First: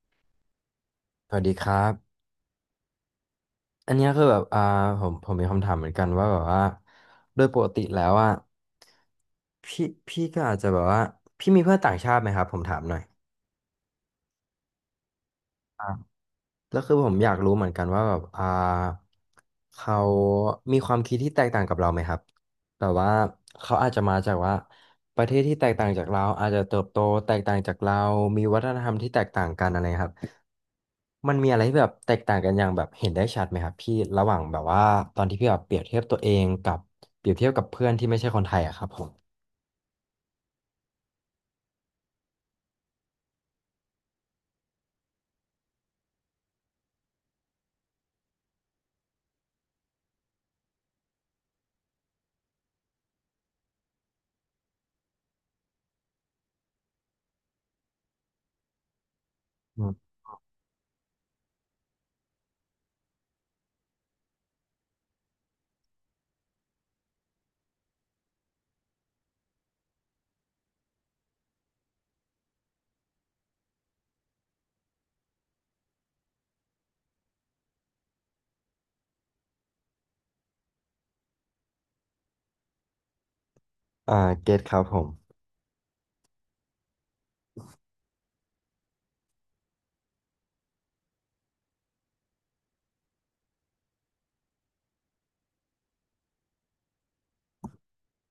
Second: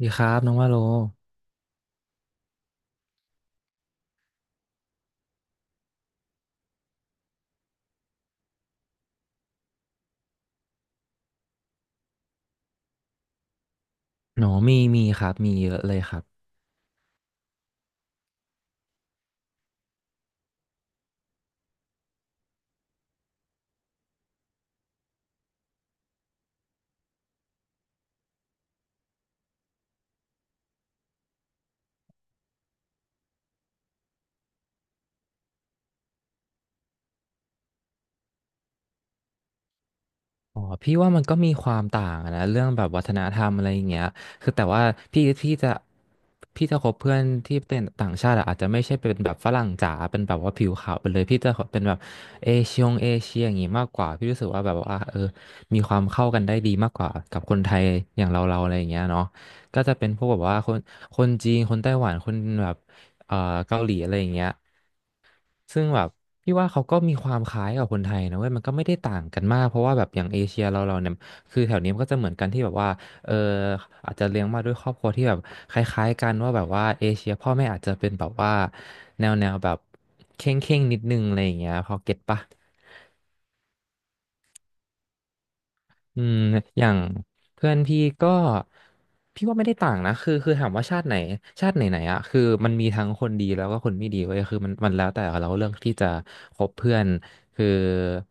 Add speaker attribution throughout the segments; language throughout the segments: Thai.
Speaker 1: ดีครับน้องว่าโล
Speaker 2: สวัสดีครับ อันเนี้ยคือแบบผมมีคำถามเหมือนกันว่าแบบว่า โดยปกติแล้วอ่ะพี่ก็อาจจะแบบว่า พี่มีเพื่อนต่างชาติไหมครับ ผมถามหน่อย
Speaker 1: หนอมีครับมีเยอะ
Speaker 2: อ่า
Speaker 1: เลยครับ
Speaker 2: แล้วคือผมอยากรู้เหมือนกันว่าแบบเขามีความคิดที่แตกต่างกับเราไหมครับแต่ว่าเขาอาจจะมาจากว่าประเทศที่แตกต่างจากเราอาจจะเติบโตแตกต่างจากเรามีวัฒนธรรมที่แตกต่างกันอะไรครับมันมีอะไรที่แบบแตกต่างกันอย่างแบบเห็นได้ชัดไหมครับพี่ระหว่างแบบว่าตอนที่พี่แบบเปรียบเทียบตัวเองกับเปรียบเทียบกับเพื่อนที่ไม่ใช่คนไทยอะครับผม
Speaker 1: อ๋อพี่ว่ามันก็มีความต่างอะนะเรื่องแบบวัฒนธรรมอะไรอย่างเงี้ยคือแต่ว่าพี่พี่จะพี่จะคบเพื่อนที่เป็นต่างชาติอะอาจจะไม่ใช่เป็นแบบฝรั่งจ๋าเป็นแบบว่าผิวขาวไปเลยพี่จะเป็นแบบเอเชียอย่างงี้มากกว่าพี่รู้สึกว่าแบบว่ามีความเข้ากันได้ดีมากกว่ากับคนไทยอย่างเราอะไรอย่างเงี้ยเนาะ
Speaker 2: อื
Speaker 1: ก็จะเป็น
Speaker 2: ม
Speaker 1: พวกแบบว่าคนจีนคนไต้หวันคนแบบเอ่อเกาหลีอะไรอย่างเงี้ย ซึ่งแบบพี่ว่าเขาก็มีความคล้ายกับคนไทยนะเว้ยมันก็ไม่ได้ต่างกันมากเพราะว่าแบบอย่างเอเชียเราเนี่ยคือแถวนี้มันก็จะเหมือนกันที่แบบว่าเอออาจจะเลี้ยงมาด้วยครอบครัวที่แบบคล้ายๆกันว่าแบบว่าเอเชียพ่อแม่อาจจะเป็นแบบว่าแนวแนวแบบเข่งเข่งนิดนึงอะไรอย่างเงี้ยพอเก็ตปะ
Speaker 2: อ่าเก็ตครับผม
Speaker 1: อืมอย่างเพื่อนพี่ก็พี่ว่าไม่ได้ต่างนะคือถามว่าชาติไหนชาติไหนไหนอะคือมันมีทั้งคนดีแล้วก็คนไม่ดีเว้ยคือมันแล้วแต่เราเลือกที่จะคบเพื่อนคือ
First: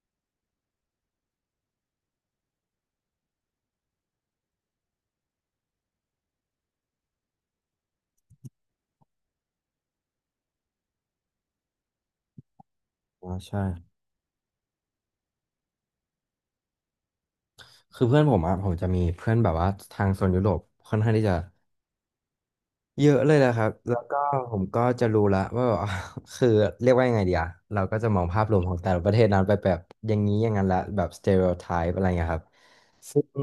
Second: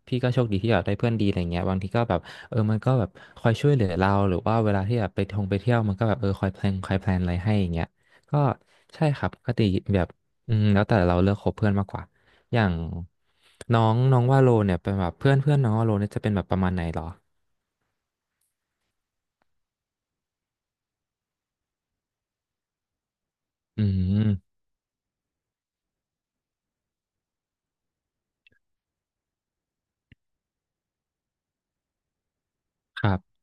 Speaker 1: พี่ก็โชคดีที่แบบได้เพื่อนดีอะไรเงี้ยบางทีก็แบบมันก็แบบคอยช่วยเหลือเราหรือว่าเวลาที่แบบไปท่องไปเที่ยวมันก็แบบคอยแพลนคอยแพลนอะไรให้อย่างเงี้ยก็ใช่ครับปก็ติแบบแล้วแต่เราเลือกคบเพื่อนมากกว่าอย่าง
Speaker 2: อ๋อใช่
Speaker 1: น้องน้องว่าโลเนี่ยเป็นแบบเพื่อนเพื่อนน้องว่าโลเนี่ยจะเป็นแบบประมาณไหนเหรอ
Speaker 2: คือเพื่อนผมอะผมจะมีเพื่อนแบบว่าทางโซนยุโรปค่อนข้างที่จะ เยอะเลยแหละครับ
Speaker 1: อื
Speaker 2: แล้วก็ผ
Speaker 1: ม
Speaker 2: มก็จะรู้ละว่าแบบ คือเรียกว่ายังไงดีอะเราก็จะมองภาพรวมของแต่ละประเทศนั้นไปแบบอย่างนี้อย่างนั้นละแบบสเต r e o t ไทป์อะไรเงี้ยครับ
Speaker 1: ครั
Speaker 2: ซึ่
Speaker 1: บ
Speaker 2: ง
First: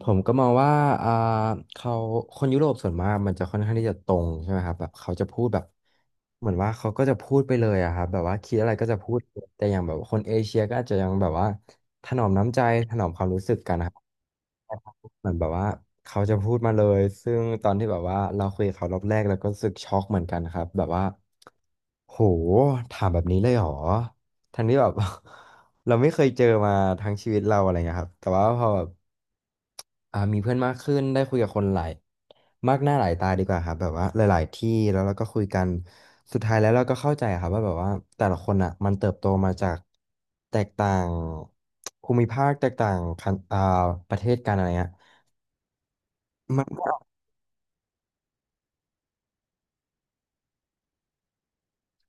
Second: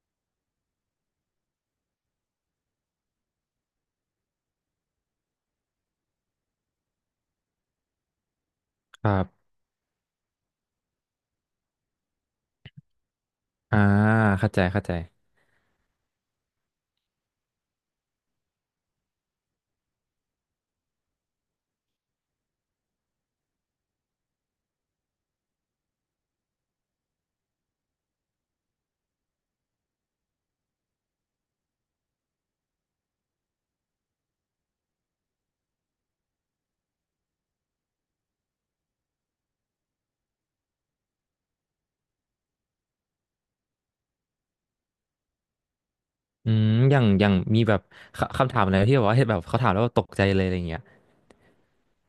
Speaker 2: ผมก็มองว่าอ่าเขาคนยุโรปส่วนมากมันจะค่อนข้างที่จะตรงใช่ไหมครับแบบเขาจะพูดแบบเหมือนว่าเขาก็จะพูดไปเลยอะครับแบบว่าคิดอะไรก็จะ
Speaker 1: ค
Speaker 2: พู
Speaker 1: รั
Speaker 2: ด
Speaker 1: บ
Speaker 2: แต่อย่างแบบคนเอเชียก็อาจจะยังแบบว่าถนอมน้ำใจถนอมความรู้สึกกัน
Speaker 1: อ่า
Speaker 2: นะครับ
Speaker 1: เข้าใจเข้าใจ
Speaker 2: เหมือนแบบว่าเขาจะพูดมาเลยซึ่งตอนที่แบบว่าเราคุยกับเขารอบแรกเราก็รู้สึกช็อกเหมือนกันครับแบบว่าโหถามแบบนี้เลยเหรอทั้งที่แบบ เราไม่เคยเจอมาทั้งชีวิตเราอะไรเงี้ยครับแต่ว่าพอแบบมีเพื่อนมากขึ้นได้คุยกับคนหลายมากหน้าหลายตาดีกว่าครับแบบว่าหลายๆที่แล้วเราก็คุยกัน สุดท้ายแล้วเราก็เข้าใจครับว่าแบบว่าแต่ละคนอ่ะมันเติบโตมาจากแตกต่างภูมิภาคแตกต่างคันอ่าประเทศกันอะไรเงี้ย
Speaker 1: อื
Speaker 2: มัน
Speaker 1: ม
Speaker 2: ก็
Speaker 1: อย่างมีแบบคำถามอะไรที่แบบว่าเห็นแบบเขาถามแล้วแบบตกใจเลยอะไรเงี้ย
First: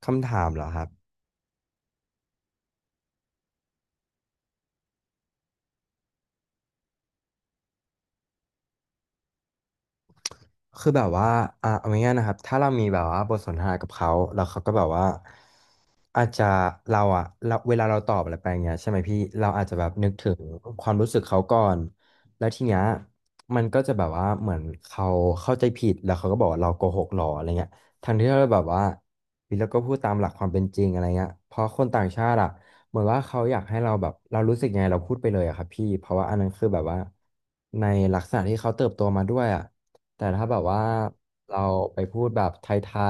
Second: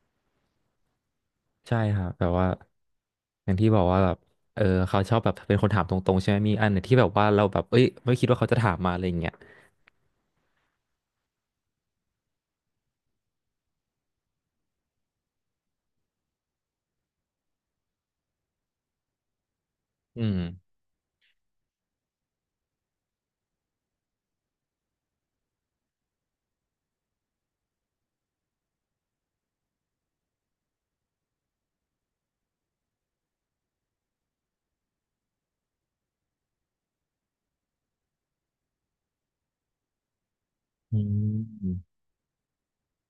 Speaker 2: คำถามเหรอครับ
Speaker 1: ใช่ครับแบบว่าอย่างที่บอกว่าแบบเขาชอบแบบเป็นคนถามตรงๆใช่ไหมมีอันไหนที่แบบว่าเราแบบเอ้ยไม่คิดว่าเขาจะถามมาอะไรเงี้ย
Speaker 2: คือแบบว่าอ่ะเอาง่ายๆนะครับถ้าเรามีแบบว่าบทสนทนากับเขาแล้วเขาก็แบบว่า อาจจะเราอะเราเวลาเราตอบอะไรไปอย่างเงี้ยใช่ไหมพี่เราอาจจะแบบนึก
Speaker 1: อื
Speaker 2: ถึ
Speaker 1: ม
Speaker 2: งความรู้สึกเขาก่อนแล้วทีเนี้ยมันก็จะแบบว่าเหมือนเขาเข้าใจผิดแล้วเขาก็บอกว่าเราโกหกหรออะไรเงี้ยทางที่เราแบบว่าพี่เราก็พูดตามหลักความเป็นจริงอะไรเงี้ยเพราะคนต่างชาติอะเหมือนว่าเขาอยากให้เราแบบเรารู้สึกยังไงเราพูดไปเลยอะครับพี่เพราะว่าอันนั้นคือแบบว่าในลักษณะที่เขาเติบโตมาด้วยอะแต่ถ้าแบบว่า
Speaker 1: อื
Speaker 2: เรา
Speaker 1: ม
Speaker 2: ไปพูดแบบไท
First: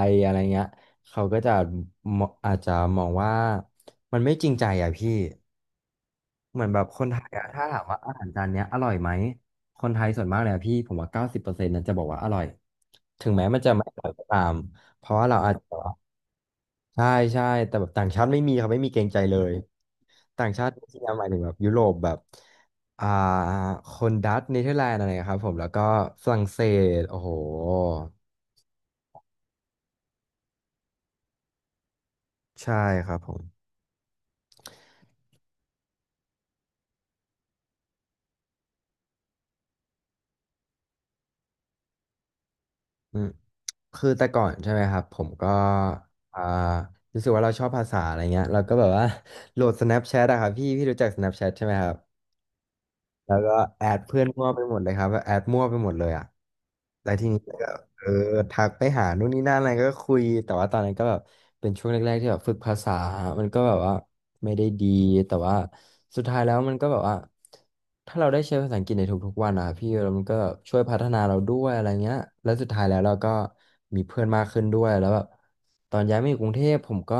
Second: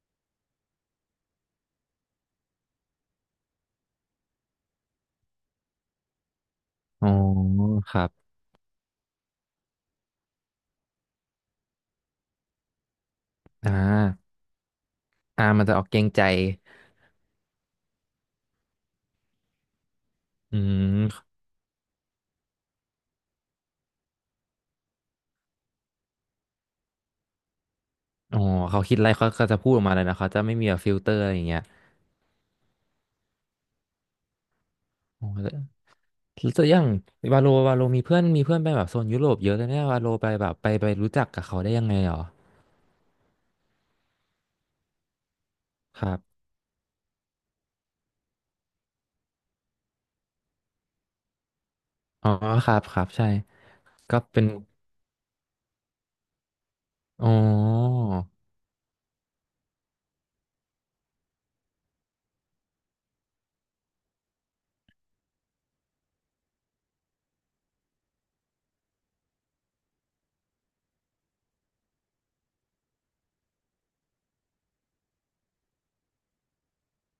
Speaker 2: ยๆอะไรเงี้ย เขาก็จะมองอาจจะมองว่ามันไม่จริงใจอ่ะพี่เหมือนแบบค
Speaker 1: อ๋
Speaker 2: น
Speaker 1: อ
Speaker 2: ไทยอ่ะถ้าถาม
Speaker 1: ค
Speaker 2: ว่า
Speaker 1: รับ
Speaker 2: อาหารจานเนี้ยอร่อยไหมคนไทยส่วนมากเลยอะพี่ผมว่า90%นั้นจะบอกว่าอร่อยถึงแม้มัน
Speaker 1: อ่
Speaker 2: จะไม่อร่อยก็
Speaker 1: า
Speaker 2: ตามเพราะว่าเราอาจ
Speaker 1: มันจะ
Speaker 2: จะ
Speaker 1: ออกเกรงใจ
Speaker 2: ใช่ใช่แต่แบบต่างชาติไม่มีเขาไม่มีเกรงใจเลยต่าง
Speaker 1: อื
Speaker 2: ชาติที่หมา
Speaker 1: ม
Speaker 2: ยถึงแบบยุโรปแบบอ่าคนดัตช์เนเธอร์แลนด์อะไรครับผมแล้วก็ฝรั่งเศสโอ้โห
Speaker 1: อ๋อเขาคิดอะไรเขาก็จะพูดออกมาเลยนะเขาจะไม่มีแบบฟิลเตอร์อะไรอย่างเงี้ย
Speaker 2: ใช่ครับผม
Speaker 1: อ๋อ แล้วตัอย่างวาโลมีเพื่อนไปแบบโซนยุโรปเยอะเลยเนี่ยวาโลไปแบบไปรู้จักกับเขาได้ยังไงหรอ
Speaker 2: อืมคือแต่ก่อนใช่ไหมครับผมก็
Speaker 1: ครับ
Speaker 2: อ่ารู้สึกว่าเราชอบภาษาอะไรเงี้ยเราก็แบบว่า โหลด Snapchat อะครับพี่พี่รู้จัก Snapchat ใช่ไหมครับ
Speaker 1: อ๋อครับครับใช่
Speaker 2: แล้วก็แอด
Speaker 1: ก็
Speaker 2: เพื่อน
Speaker 1: เป็
Speaker 2: มั่
Speaker 1: น
Speaker 2: วไปหมดเลยครับแอดมั่วไปหมดเลยอะแล้วที
Speaker 1: อ๋อ
Speaker 2: นี้ เออทักไปหานู่นนี่นั่นอะไรก็คุยแต่ว่าตอนนั้นก็แบบเป็นช่วงแรกๆที่แบบฝึกภาษามันก็แบบว่าไม่ได้ดีแต่ว่าสุดท้ายแล้วมันก็แบบว่าถ้าเราได้ใช้ภาษาอังกฤษในทุกๆวันอะพี่แล้วมันก็ช่วยพัฒนาเราด้วยอะไรเงี้ยแล้วสุดท้ายแล้วเราก็มีเพื่อนมากขึ้นด้วยแล้วแบบตอนย้ายมาอยู่กรุงเทพผมก็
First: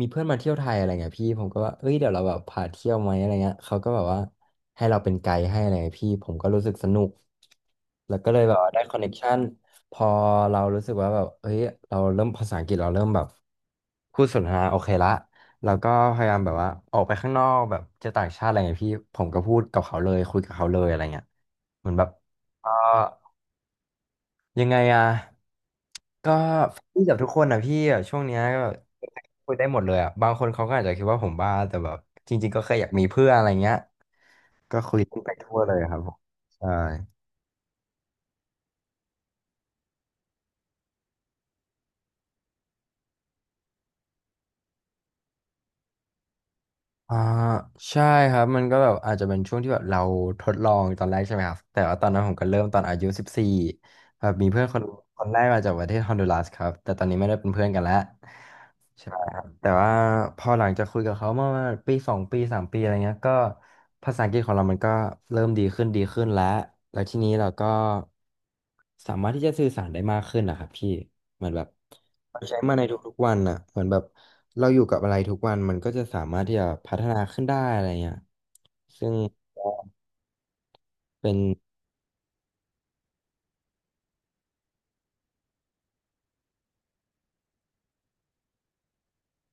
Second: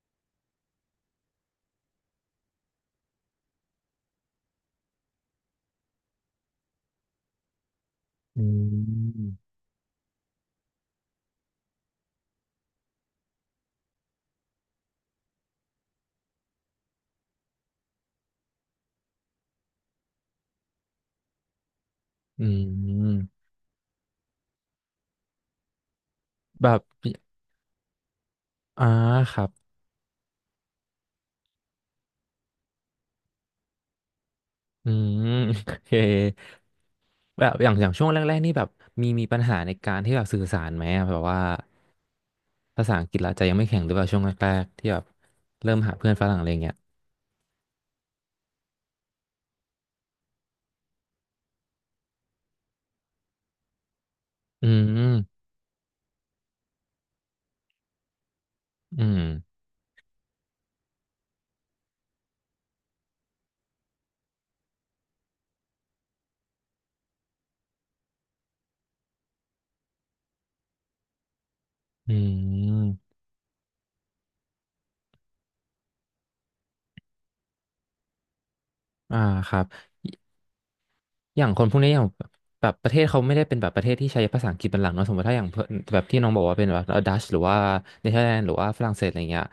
Speaker 2: มีเพื่อนมาเที่ยวไทยอะไรเงี้ยพี่ผมก็ว่าเอ้ยเดี๋ยวเราแบบพาเที่ยวไหมอะไรเงี้ยเขาก็แบบว่าให้เราเป็นไกด์ให้อะไรเงี้ยพี่ผมก็รู้สึกสนุก แล้วก็เล
Speaker 1: อื
Speaker 2: ยแบบว่าได้คอนเน t ชัน
Speaker 1: ม
Speaker 2: พอเรารู้สึกว่าแบบเฮ้ยเราเริ่มภาษาอังกฤษเราเริ่มแบบพูดสนทนาโอเคละเราก็พยายามแบบว่าออกไปข้างนอกแบบเจอต่างชาติอะไรเงี้ยพี่ผมก็พูดกับเขาเลยคุยกับเขาเลยอะไรเงี้ยเหมือนแบบ
Speaker 1: อื
Speaker 2: เออ
Speaker 1: ม
Speaker 2: ยังไงอะก็
Speaker 1: แบบ
Speaker 2: ฟี่กับทุกคนอะพี่อะช่วงเนี้ยก็แบบ
Speaker 1: อ่าครั
Speaker 2: คุยได้
Speaker 1: บ
Speaker 2: หมดเลยอะบางคนเขาก็อาจจะคิดว่าผมบ้าแต่แบบจริงๆก็แค่อยากมีเพื่อนอะไรเงี้ยก็
Speaker 1: อื
Speaker 2: คุยกัน
Speaker 1: ม
Speaker 2: ไป ทั่วเล
Speaker 1: โอ
Speaker 2: ย
Speaker 1: เค
Speaker 2: ครับผมใช่
Speaker 1: แบบอย่างช่วงแรกๆนี่แบบมีปัญหาในการที่แบบสื่อสารไหมอะแบบว่าภาษาอังกฤษเราจะยังไม่แข็งหรือเปล่าช่วงแรกๆที่แบบเริ่มหาเพื่อนฝรั่งอะไรเงี้ย
Speaker 2: อ่าใช่ครับมันก็แบบอาจจะเป็นช่วงที่แบบเราทดลองตอนแรกใช่ไหมครับแต่ว่าตอนนั้นผมก็เริ่มตอนอายุ14แบบมีเพื่อน
Speaker 1: อื
Speaker 2: คนแร
Speaker 1: ม
Speaker 2: กมาจากประเทศฮอนดูรัสครับแต่ตอนนี้ไม่ได้เป็นเพื่อนกันแล้ว
Speaker 1: อื
Speaker 2: ใช่
Speaker 1: ม
Speaker 2: ครับแต่ว่าพอหลังจากคุยกับเขาเมื่อปีสองปีสามปีอะไรเงี้ยก็ภาษาอังกฤษของเรามันก็เริ่มดีขึ้นดีขึ้นแล้วแล้วทีนี้เราก็สามารถที่จะสื่อสารได้มากขึ้นนะครับพี่ เหมือนแบบ
Speaker 1: อื
Speaker 2: เราใช้มาใน
Speaker 1: ม
Speaker 2: ทุกๆวันอ่ะเหมือนแบบเราอยู่กับอะไรทุกวัน มันก็จะสามารถที่จะพัฒนาขึ้นได้อะไรเงี้ยซึ่ง
Speaker 1: อ่าครั
Speaker 2: ก็
Speaker 1: บ
Speaker 2: เป็น
Speaker 1: อย่างคนพวกนี้อย่างแบบประเทศเขาไม่ได้เป็นแบบประเทศที่ใช้ภาษาอังกฤษเป็นหลักเนอะสมมติถ้าอย่างเพื่อนแบบที่น้องบอกว่าเป็นแบบดัชหรือว่าเนเธอร์แลนด์หรือว่าฝรั่งเศสอะไรเงี้ย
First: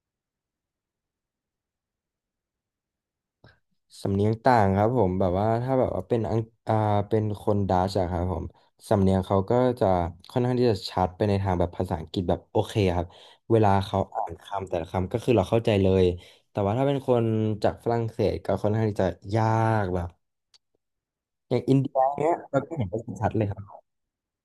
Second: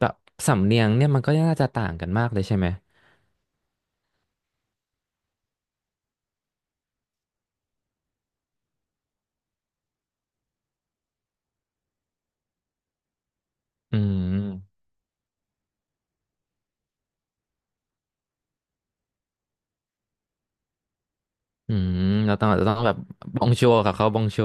Speaker 1: แบบสำเนียงเนี่ยมันก็น่าจะต่างกันมากเลยใช่ไหม
Speaker 2: สำเนียงต่างครับผมแบบว่าถ้าแบบว่าเป็นอังอ่าเป็นคนดัชอะครับผมสำเนียงเขาก็จะค่อนข้างที่จะชัดไปในทางแบบภาษาอังกฤษแบบโอเคครับเวลา
Speaker 1: อื
Speaker 2: เขาอ่านคำแต่
Speaker 1: ม
Speaker 2: ละคำก็คือเราเข้าใจเลยแต่ว่าถ้าเป็นคนจากฝรั่งเศสก็ค่อนข้างที่จะยากแบบอย่าง
Speaker 1: อื
Speaker 2: อินเดีย
Speaker 1: ม
Speaker 2: เนี้
Speaker 1: เรา
Speaker 2: ย
Speaker 1: ต้อง
Speaker 2: เรา
Speaker 1: เรา
Speaker 2: ก็
Speaker 1: ต้อง
Speaker 2: เห็น
Speaker 1: แบบ
Speaker 2: ได้ชัด
Speaker 1: บ
Speaker 2: เล
Speaker 1: อ
Speaker 2: ย
Speaker 1: งโชกับเขาบองโช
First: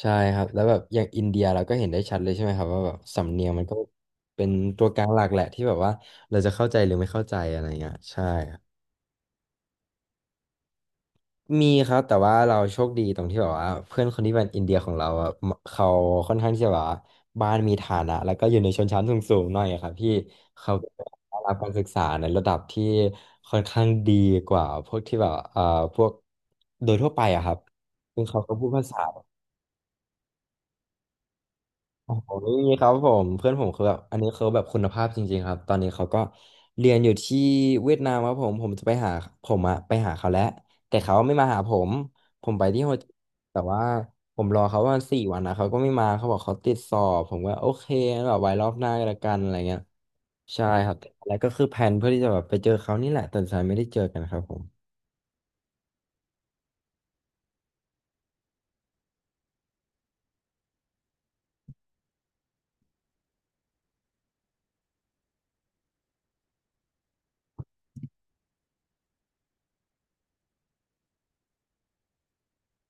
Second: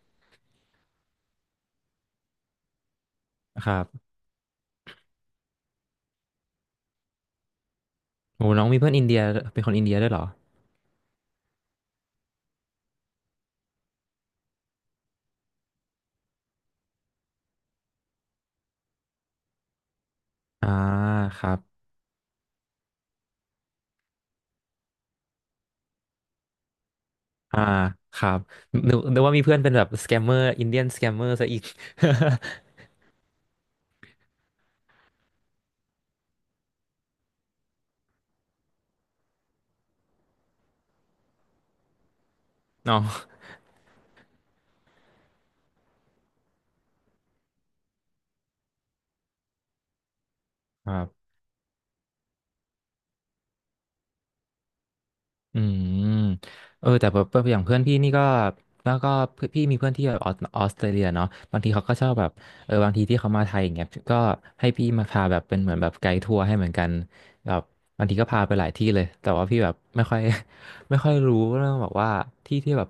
Speaker 2: ใช่ครับแล้วแบบอย่างอินเดียเราก็เห็นได้ชัดเลยใช่ไหมครับว่าแบบสำเนียงมัน
Speaker 1: ค
Speaker 2: ก็
Speaker 1: รับ
Speaker 2: เป็นตัวกลางหลักแหละที่แบบว่าเราจะเข้าใจหรือไม่เข้าใจอะไรเงี้ยใช่
Speaker 1: โอ้
Speaker 2: ครับ
Speaker 1: น้องมีเพื่อนอินเดียเป็นคนอินเดียด้วยเหรอ
Speaker 2: มีครับแต่ว่าเราโชคดีตรงที่แบบว่าเพื่อนคนที่เป็นอินเดียของเราอะเขาค่อนข้างที่จะแบบว่าบ้านมีฐานะแล้วก็อยู่ในชนชั้นสูงๆหน่อยอะครับพี่
Speaker 1: อ่า
Speaker 2: เขาก็ได้
Speaker 1: ค
Speaker 2: รั
Speaker 1: รั
Speaker 2: บ
Speaker 1: บ
Speaker 2: การศึกษาในระดับที่ค่อนข้างดีกว่าพวกที่แบบพวกโดยทั่วไปอะครับ
Speaker 1: อ่าค
Speaker 2: ซึ่ง
Speaker 1: รับ
Speaker 2: เขาก็พูดภา
Speaker 1: นึ
Speaker 2: ษา
Speaker 1: กนึกว่ามีเพื่อนเป็นแบบสแกมเมอร์อินเดียนสแกมเมอร์ซะอีก
Speaker 2: โอ้โหไม่มีครับผมเพื่อนผมคือแบบอันนี้เขาแบบคุณภาพจริงๆครับตอนนี้เขาก็เรียนอยู่ที่เวียดนามครับผมผมจะไปหาผมอะไปหาเขาแล้วแต่เขาไม่มาหาผมผมไปที่ โฮ
Speaker 1: น้อง
Speaker 2: จิแต่ว่าผมรอเขาประมาณสี่วันนะเขาก็ไม่มาเขาบอกเขาติดสอบผมก็โอเคงั้นแบบไว้รอบหน้าก็แล้วกันอะไรเงี้ยใช่
Speaker 1: ค
Speaker 2: ครั
Speaker 1: รั
Speaker 2: บ
Speaker 1: บ
Speaker 2: แล้วก็คือแผนเพื่อที่จะแบบไปเจอเขานี่แหละแต่สุดท้ายไม่ได้เจอกันครับผม
Speaker 1: อืมแต่แบบอย่างเพื่อนพี่นี่ก็แล้วก็เพื่อนพี่มีเพื่อนที่แบบออสเตรเลียเนาะบางทีเขาก็ชอบแบบบางทีที่เขามาไทยอย่างเงี้ยก็ให้พี่มาพาแบบเป็นเหมือนแบบไกด์ทัวร์ให้เหมือนกันแบบบางทีก็พาไปหลายที่เลยแต่ว่าพี่แบบไม่ค่อย ไม่ค่อยรู้เรื่องแบบว่าที่ที่แบบ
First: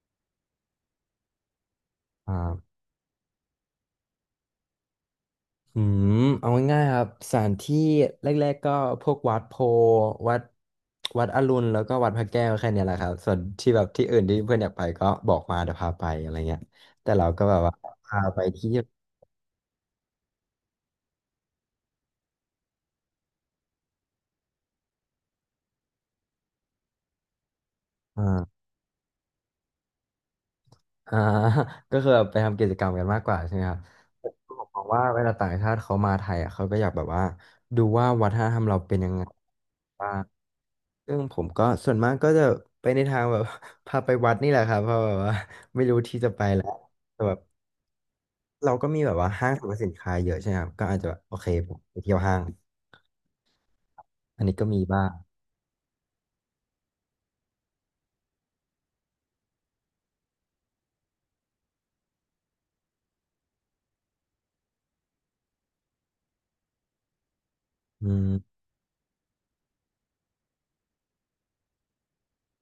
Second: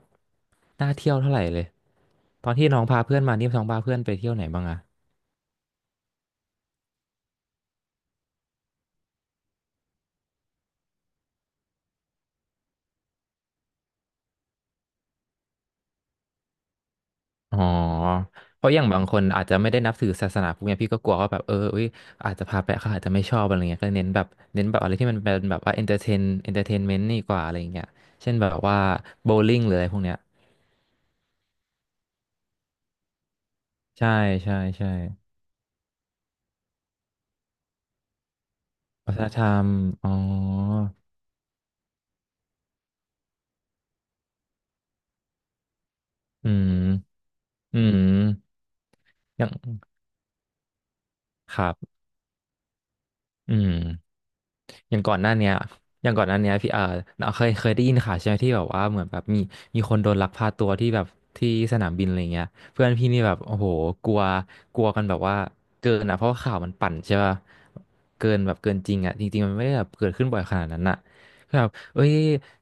Speaker 1: น่าเที่ยวเท่าไหร่เลยตอนที่
Speaker 2: อ่า
Speaker 1: น้องพาเพื่อนมานี่น้องพาเพื่อนไปเที่ยวไหนบ้างอะ
Speaker 2: อืมเอาง่ายๆครับสถานที่แรกๆก็พวกวัดโพธิ์วัดวัดอรุณแล้วก็วัดพระแก้วแค่เนี้ยแหละครับส่วนที่แบบที่อื่นที่เพื่อนอยากไปก็บอกมาเดี๋ยวพาไปอะไรเงี้ยแต่เราก็แบ
Speaker 1: อ๋อ
Speaker 2: บว่าพาไป
Speaker 1: เพ
Speaker 2: ที่
Speaker 1: ราะอย่างบางคนอาจจะไม่ได้นับถือศาสนาพวกเนี้ยพี่ก็กลัวว่าแบบอุ้ยอาจจะพาไปเขาอาจจะไม่ชอบอะไรเงี้ยก็เน้นแบบอะไรที่มันเป็นแบบว่าเอนเตอร์เทนเอนเตอร์เทนเมนต์นี่กว่าอะไรเงี้ยเช่นแบ
Speaker 2: อ่า
Speaker 1: บว่าโบว์ลิ่งหรืออะไรพวกเนี้ย
Speaker 2: อ่า ก็คือแบบไปทำกิจกรรมกันมากกว่าใช่ไหมครับ
Speaker 1: ใช่
Speaker 2: ผมก็
Speaker 1: ใช่
Speaker 2: มอง
Speaker 1: ใช่
Speaker 2: ว่าเวลาต่างชาติเขามาไทยอ่ะเขาก็อยากแบบว่าดูว่าวัฒนธรรมเราเป็นยั
Speaker 1: วั
Speaker 2: ง
Speaker 1: ฒ
Speaker 2: ไง
Speaker 1: นธรรมอ๋
Speaker 2: บ้า
Speaker 1: อ
Speaker 2: งซึ่งผมก็ส่วนมากก็จะไปในทางแบบ พาไปวัดนี่แหละครับเพราะแบบว่า ไม่รู้ที่จะไป
Speaker 1: อื
Speaker 2: แล้ว
Speaker 1: ม
Speaker 2: แต่แบบ
Speaker 1: อืม
Speaker 2: เราก็มีแบบว่า
Speaker 1: อย่า
Speaker 2: ห้างสรรพสิ
Speaker 1: ง
Speaker 2: นค้าเยอะใช่ไหมครับก็อาจจะแบบโอเค
Speaker 1: ครั
Speaker 2: ผมไป
Speaker 1: บ
Speaker 2: เที่ยวห้าง
Speaker 1: อืม
Speaker 2: อันนี้ก็มี
Speaker 1: อย่าง
Speaker 2: บ้าง
Speaker 1: ก่อนหน้าเนี้ยอย่างก่อนหน้าเนี้ยพี่เราเคยได้ยินข่าวใช่ไหมที่แบบว่าเหมือนแบบมีคนโดนลักพาตัวที่แบบที่สนามบินอะไรเงี้ยเพื่อนพี่นี่แบบโอ้โหกลัวกลัวกันแบบว่าเกินอ่ะเพราะว่าข่าวมันปั่นใช่ป่ะ
Speaker 2: อื
Speaker 1: เกินแบบ
Speaker 2: ม
Speaker 1: เกินจริงอ่ะจริงๆมันไม่ได้แบบเกิดขึ้นบ่อยขนาดนั้นอ่ะคือแบบเอ้ย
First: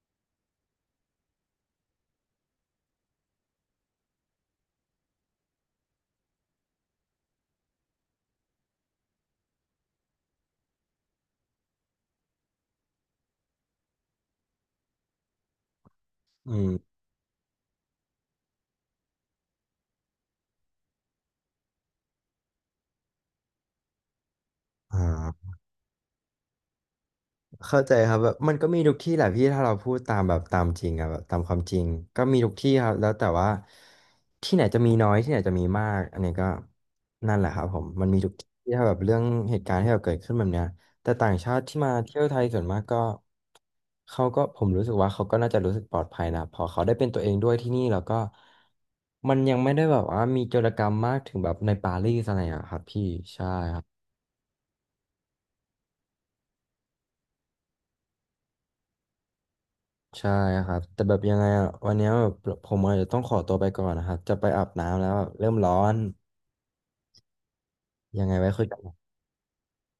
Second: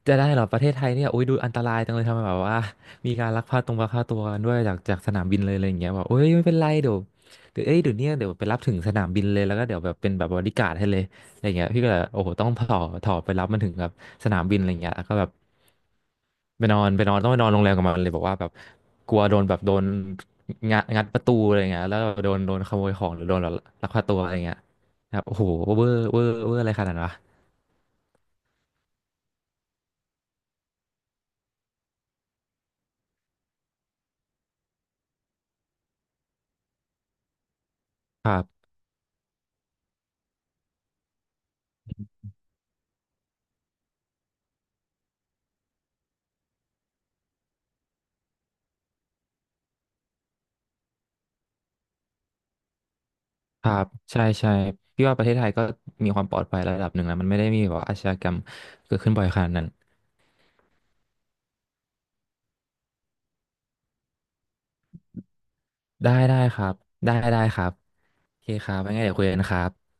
Speaker 1: จะได้เหรอประเทศไทยเนี่ยโอ้ยดูอันตรายจังเลยทำไมแบบว่ามีการลักพาตัวกันด้วยจากสนามบินเลยอะไรอย่างเงี้ยบอกเอ้ยไม่เป็นไรเดี๋ยวเอ้ยเดี๋ยวเนี้ยเดี๋ยวไปรับถึงสนามบินเลยแล้วก็เดี๋ยวแบบเป็นแบบบอดี้การ์ดให้เลย อะไรเงี้ยพี่ก็เลยโอ้โหต้องต่อไปรับมันถึงแบบสนามบินอะไรเงี้ยแล้วก็แบบ
Speaker 2: อื
Speaker 1: ไปนอน
Speaker 2: ม
Speaker 1: ไปนอนต้องไปนอนโรงแรมกับมันเลยบอกว่าแบบกลัวโดนแบบโดนงัดงัดประตูอะไรเงี้ยแล้วก็โดนขโมยของหรือโดนแบบลักพาตัวอะไรเงี้ย
Speaker 2: อ่
Speaker 1: ครับโอ้โห
Speaker 2: า
Speaker 1: เวอร์เวอร์เวอร์อะไรขนาดนั้นวะ
Speaker 2: เข้าใจครับแบบมันก็มีทุกที่แหละพี่ถ้าเราพูดตามแบบตามจริงอะแบบตามความจริงก็มีทุกที่ครับแล้วแต่ว่าที่ไหนจะมีน้อยที่ไหนจะมีมากอันนี้ก็นั่นแหละครับผมมันมี
Speaker 1: ค
Speaker 2: ทุก
Speaker 1: รั
Speaker 2: ที
Speaker 1: บ
Speaker 2: ่ถ้าแบบเรื่องเหตุการณ์ที่แบบเกิดขึ้นแบบเนี้ยแต่ต่างชาติที่มาเที่ยวไทยส่วนมากก็เขาก็ผมรู้สึกว่าเขาก็น่าจะรู้สึกปลอดภัยนะพอเขาได้เป็นตัวเองด้วยที่นี่แล้วก็มันยังไม่ได้แบบว่ามีโจรกรรมมากถึงแบบในปารีสอะไรอะครับพี่ใช่
Speaker 1: ครั
Speaker 2: ครับ
Speaker 1: บใช่ใช่พี่ว่าประเทศไทยก็มีความปลอดภัยระดับหนึ่งแล้วมันไม่ได้มีแบบว่าอาชญากรรมเกิดขึ้นบ่อยขนาดนั้น
Speaker 2: ใช่ครับแต่แบบยังไงอ่ะวันเนี้ยแบบผมอาจจะต้องขอตัวไปก่อนนะครับจะไปอาบน้ำแล้วแบบเริ่มร้อน
Speaker 1: ได้ได้ครับได้ได้ครับ
Speaker 2: ยังไง
Speaker 1: โอเค
Speaker 2: ไว้คุ
Speaker 1: ค
Speaker 2: ย
Speaker 1: รั
Speaker 2: กั
Speaker 1: บ
Speaker 2: น
Speaker 1: ไว้ไงเดี๋ยวคุยกันครับ